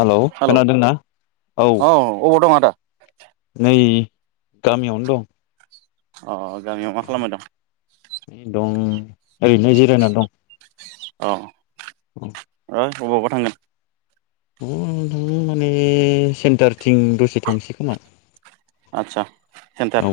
Hello खोनादोंना? औ। ा [unintelligible] नै गामियावनो दं। अ। गामियाव मा खालामबाय दं? दं दं ओरैनो जिरायना दं। अ। औ। दा अबावबा थांगोन? ओ नोंथां माने सेन्टारथिं दसे थांसै खोमा। आतसा ‌। सेन्टार औ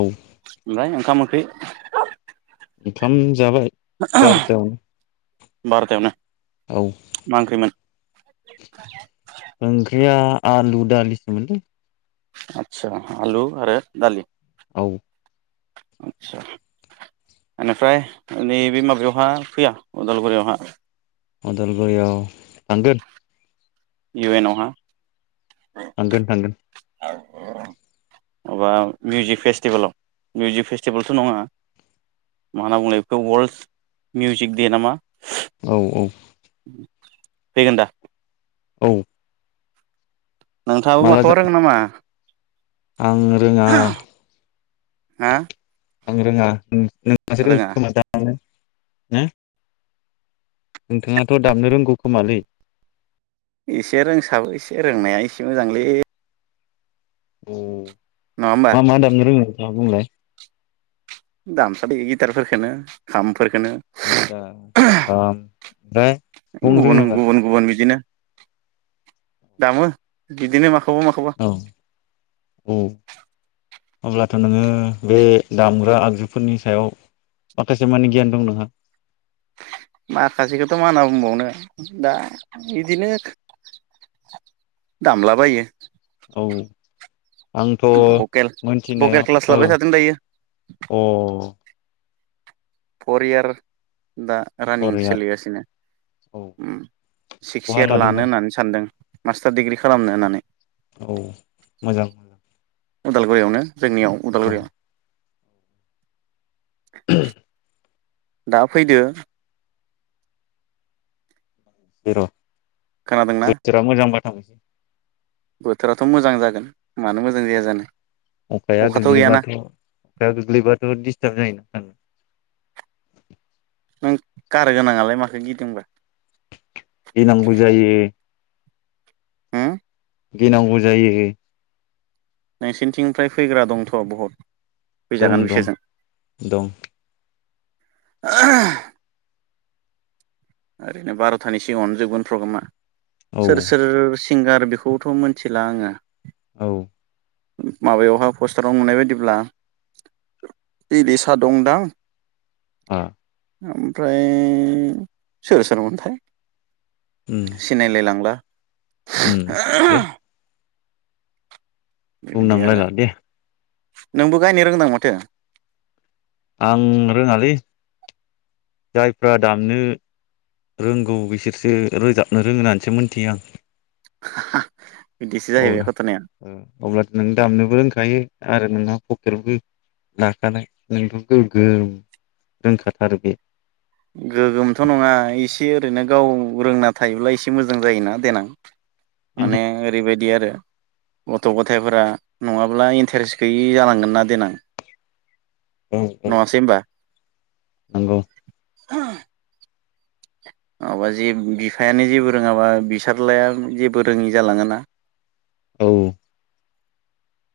औ ओंखाम है ओंखाम जाबाय ‌। बार'तायावनो औ मा ओंख्रिमोन? ओंख्रिया आलु दालिसो मोनलै ‌। आतसा आलु आरो दालि। औ। आतसा ओनिफ्राय नै बे माबायावहा फैया उदालगुरियावहा? अदालगुरियाव थांगोन ‌। इउ एन आवहा। थांगोन थांगोन ‌। माबा मिउजिक फेस्टिभेलाव मिउजिक फेस्टिभेलथ' नङा मा होनना बुङोलाय बेखौ वर्ल्ड मिउजिक दे नामा? औ औ। फैगोन दा? औ। नोंथाङाबो माला जा माखौबा रोङो नामा? आं रोंङा हा आं रोंङा नोंथांङासो रोंगोन रोङा खोमा दानो हो नोंथाङाथ' दामनो रोंगौ खोमालै एसे रोंसाबो एसे रोंनाया एसे मोजांलै अ नङा होमबा मा मा दामनो रोंङो नोंथाङा बुंलाय दामसाबो इ गिटारखनो खाम फोरखोनो हो [inaudible] गुबुन गुबुन गुबुन बिदिनो [unintelligible] दामो बिदिनो माखा औ औ अब्लाथ' नोंङो बे दामग्रा आगजुफोरनि सायाव माखासे माने गियान दं नोंहा माखासेखौथ' मा होनना बुंबावनो दा बिदिनो दामलाबायो औ आंथ' भकेल भकेल क्लास मोनथिनायाव लाबाय थादों दायो ओ अ परियार दा रानिं फरियार सोलिगासिनो औ उम सिक्स बहा इयार लानो लादोंबा होननानै सानदों मास्टार डिग्रि खालामनो होननानै औ मोजां मोजां उदालगुरियावनो जोंनियाव औ उदालगुरियाव [unintelligible] दा फैदो [unintelligible] खोनादोंना बोथोरा मोजांबा [unintelligible] बोथोराथ' मोजां जागोन मानो मोजां जाया जानो अखाया अखाथ' गैयाना गोग्लैबाथ' अखाया गोग्लैबाथ' दिसथाब जायोना नों कार गोनांआलाय माखो गिदोंबा गिनांगौ जायो होम गिनांगौ जायो नोंसोरनिथिंनिफ्राय फैग्रा दंथ' बहुत दं दं दं [unintelligible] ओरैनो बार'थानि सिगांआवनो फ्रग्रामा औ सोर सोर सिं सिंगार बेखौथ' मिथिला आङो औ। माबायावहाय पस्टाराव नुनाय बायदिब्ला इलिसा दंदां। [unintelligible] ओमफ्राय। सोर सोरमोनथाय उम सिनायलायलांला। उम [unintelligible] बेबायदि आरो बुंनांलायला दे। नोंबो गायनो रोंदां माथो। आं रोङालि जायफ्रा दामनो रोंगौ बिसोरसो रोजाबनो रोङो होननानैसो मोनथियो आं। [unintelligible] जाहैबाय अब्ला घटनाया अब्ला नों दामनोबो रोंखो। [unintelligible] आरो नोंहा पकेटबो लाखानाय नोंथ' गोग्गोम रोंखाथारो बे गोगोमथ' नङा एसे ओरैनो गाव रोंना थायोब्ला एसे मोजां जायोना देनां। माने ओरैबायदि आरो। गथ' गथायफोरा नङाब्ला इन्टारेस्ट गैयि जालांगोन ना देनां। औ औ नङासै होमबा। नंगौ [unintelligible] माबा जे बिफायानो जेबो रोङाबा फिसालाया जेबो रोङि जालाङोना। औ।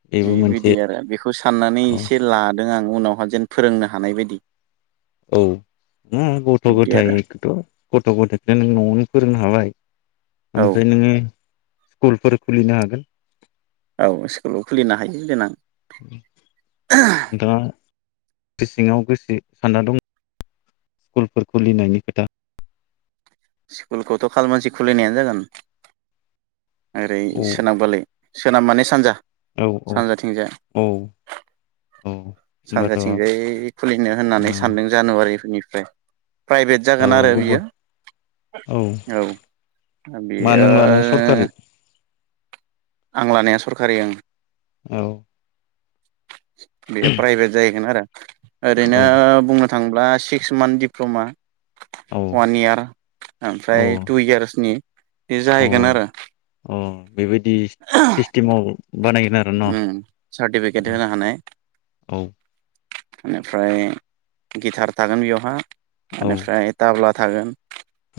बेबो मोनसे बेबायदि आरो बेखौ साननानै औ एसे लादों आं। उनावहा जेन फोरोंनो हानाय बायदि औ ओम गथ' बिब्दि आरो गथायाइखौथ' गथ' गथायाइखौनो नों न'आवनो फोरोंनो हाबाय औ ओमफ्राय नोङो स्कुलफोर खुलिनो हागोन। औ स्कुलाव खुलिनो हायो देनां। नोंथाङा गोसो सिङाव गोसो सानना दङ स्कुलफोर खुलिनायनि खोथा। स्कुलखौथ' खालमानसि खुलिनायानो जागोन। ओरै औ सोनाबगालै। सोनाब माने सानजा औ औ सानजाथिंजाय औ औ होमबाथ' ओ सानजाथिंजाय खुलिनो होननानै सानदों जानुवारि [unintelligible] प्राइभेट औ जागोन आरो गुबुन बियो, औ औ मा बेयो। नों लानाया सरखारि आं लानाया सरखारि ओं। औ बेयो प्राइभेट जाहैगोन आरो ओरैनो औ बुंनो थांब्ला सिक्स मान्थ डिप्ल'मा औ वान इयार औ ओमफ्राय टु इयार्सनि बे अ जाहैगोन आरो अ बेबायदि सिस्टेमाव बानायगोन आरो न' उम औ सार्टिफिकेट होनो हानाय औ बेनिफ्राय गिटार थागोन बेयावहा औ बेनिफ्राय ताब्ला थागोन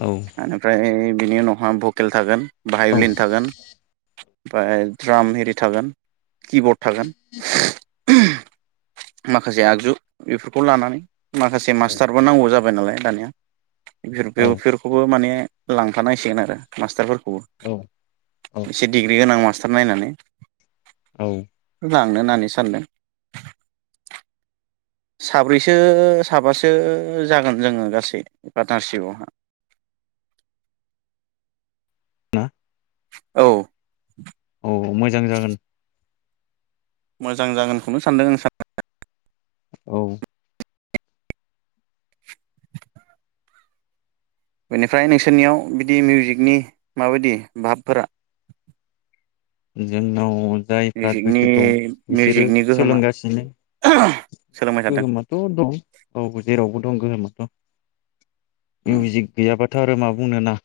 औ एनिफ्राय बिनि उनावहा भकेल थागोन। औ बाहायलिन थागोन ओमफ्राय ड्राम एरि थागोन। किबर्ड थागोन माखासे आगजु बेफोरखौ लानानै माखासे मास्टारबो नांगौ जा बाय नालाय दानिया [unintelligible] बेफोरखौबो माने लांफानांसिगोन आरो मास्टारफोर औ औ [unintelligible] एसे डिग्रि गोनां मास टार नायनानै औ लांनो होननानै सानदों। साब्रैसो साबासो जागोन जोङो गासै पार्टनारशिपआवहा [unintelligible] औ औ मोजां जागोन। मोजां जागोनखौनो सानदों आं सान [unintelligible] औ बेनिफ्राय नोंसोरनियाव बिदि मिउजिकनि माबायदि भाबफोरा? जोंनाव जायफ्रा मिउजिकनि गोसो दं बिसोरो मिउजिकनि गोहोमा सोलोंगासिनो। सोलोंबाय थादों गोहोमाथ' दं औ जेरावबो दं गोहोमाथ उम मिउजिक गैयाबा बेखौथ आरो मा बुंनो ना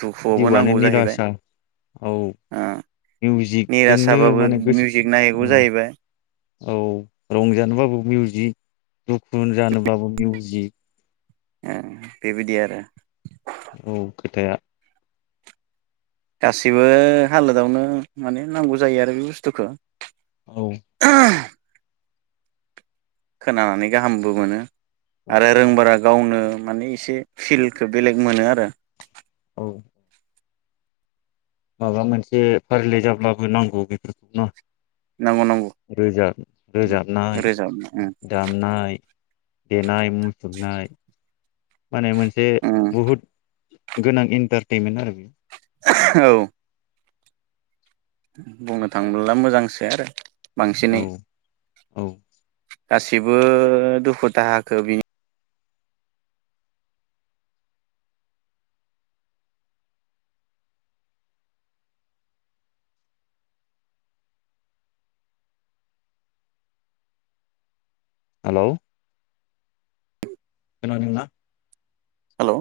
दुखुआवबो जिउवानो नांगौ जाहैबाय निरासा औ ओ मिउजिकजोंनो निरासाबाबो माने गोसो मिउजिक नांहैगौ जाहैबाय। औ रंजानोबाबो मिउजिक दुखु जानोबाबो मिउजिक ए बेबायदि आरो नंगौ खोथाया गासैबो हालोदावनो माने नांगौ जायो आरो बे बुस्थुखौ। औ ओ खोनानानै गाहामबो मोनो औ आरो रों बाराग गावनो माने एसे फिल्खौ बेलेग मोनोआरो औ माबा मोनसे फारिलाइ जाब्लाबो नांगौ बेफोरखौनो नांगौ रोजाब नांगौ रोजाबनाय रोजाबनो उम दामनाय-देनाय मु सुरनाय माने मोनसे उम बहुद गोनां इन्टारटेनमेन्ट आरो औ बुंनो थाङोब्ला मोजांसो आरो औ बांसिनै औ गासिबो दुखु दाहाखो बिनि हेलौ खोनादोंना हेल'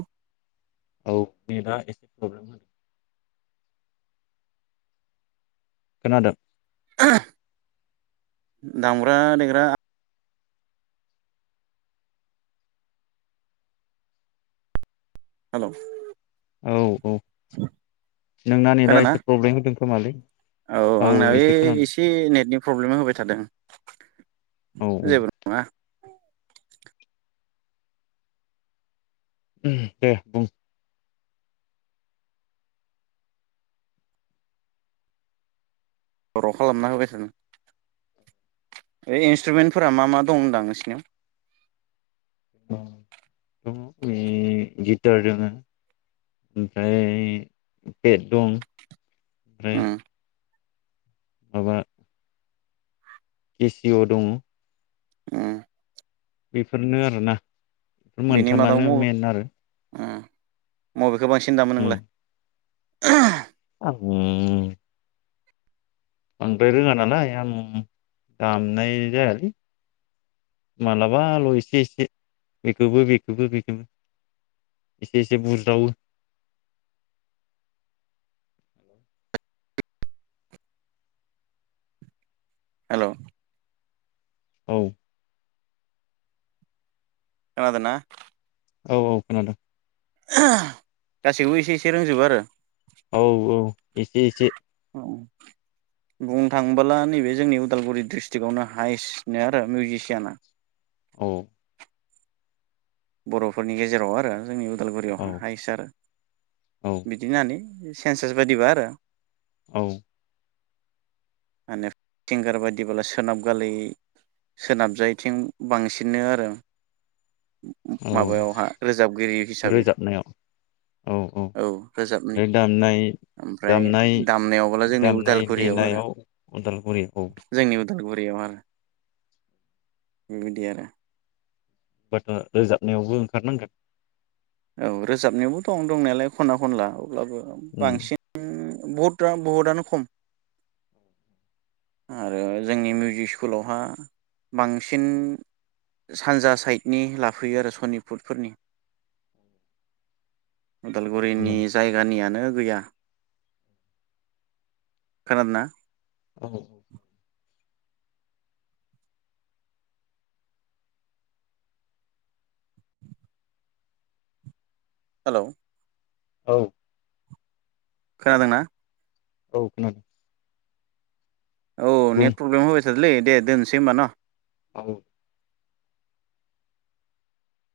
औ नेटआ एसे प्रब्लेम खोनादों दामग्रा देग्रा हेल' औ औ नोंना नेटा खोनादोंना एसे प्रब्लेम होदों खोमालै औ आंना बे एसे खोनादों नेटनि प्रब्लेम होबाय थादों औ औ जेबो नङा दे बुं खर' खालामना होबाय थादों एइ इन्सट्रुमेन्टफोरा मा मा दं होनदों आं नोंसिनियाव दङ गिटार दङ ओमफ्राय पेट दं ओमफ्राय उम माबा केसिअ' दङ ओम बेफोरनो आरोना बेफोर बेनि मादाव मोनथामानो मेन आरो [unintelligible] मबे गोबांसिन दामो उम नोंलाय [inaudible] [unintelligible] बांद्राय रोङा नालाय आं दामनाय जायालै मालाबाल' एसे एसे बेखौबो बेखौबो बेखौबो एसे एसे बुरज्रावो हेलौ औ खोनादोना औ औ खोनादों गासैखौबो एसे एसे रोंजोबो आरो औ औ एसे एसे आरो बुंनो थाङोबोला नैबे जोंनि उदालगुरि डिस्ट्रिकआवनो हायेस्टनो आरो मिउजिसियाना औ बर'फोरनि गेजेराव आरो जोंनि औ उदालगुरियावहा हायसारो औ बिदि होन्नानै सेनसास बायदिबा आरो? औ माने थिंगार बायदिला सोनाब गालै सोनाबजायथिं बांसिनो आरो औ माबायावहा रोजाबगिरि हिसाबै रोजाबनायाव औ रोजाबनि बे दामनाय ओमफ्राय दामनाय दामनायावबोला जोंनि दामनाय उदालगुरिआव आरो देनायाव उदालगुरि औ जोंनि उदालगुरियाव आरो बिदि आरो होनबाथ' रोजाबनायावबो ओंखारनांगोन? औ रोजाबनायावबो दं दंनायालाय खना खनला अब्लाबो उम बांसिन बहुद बहुदआनो खम आरो जोंनि मिउजिक स्कुलावहा बांसिन सानजा साइडनि लाफैयो आरो सनिटफुरफोरनि उदालगुरिनि जायगानिया नो [unintelligible] खोनादोंना? औ हेलौ औ खोनादोंना? औ खोनादों औ बुं नेट प्रब्लेम [unintelligible] दे दोनसै हबा न'? औ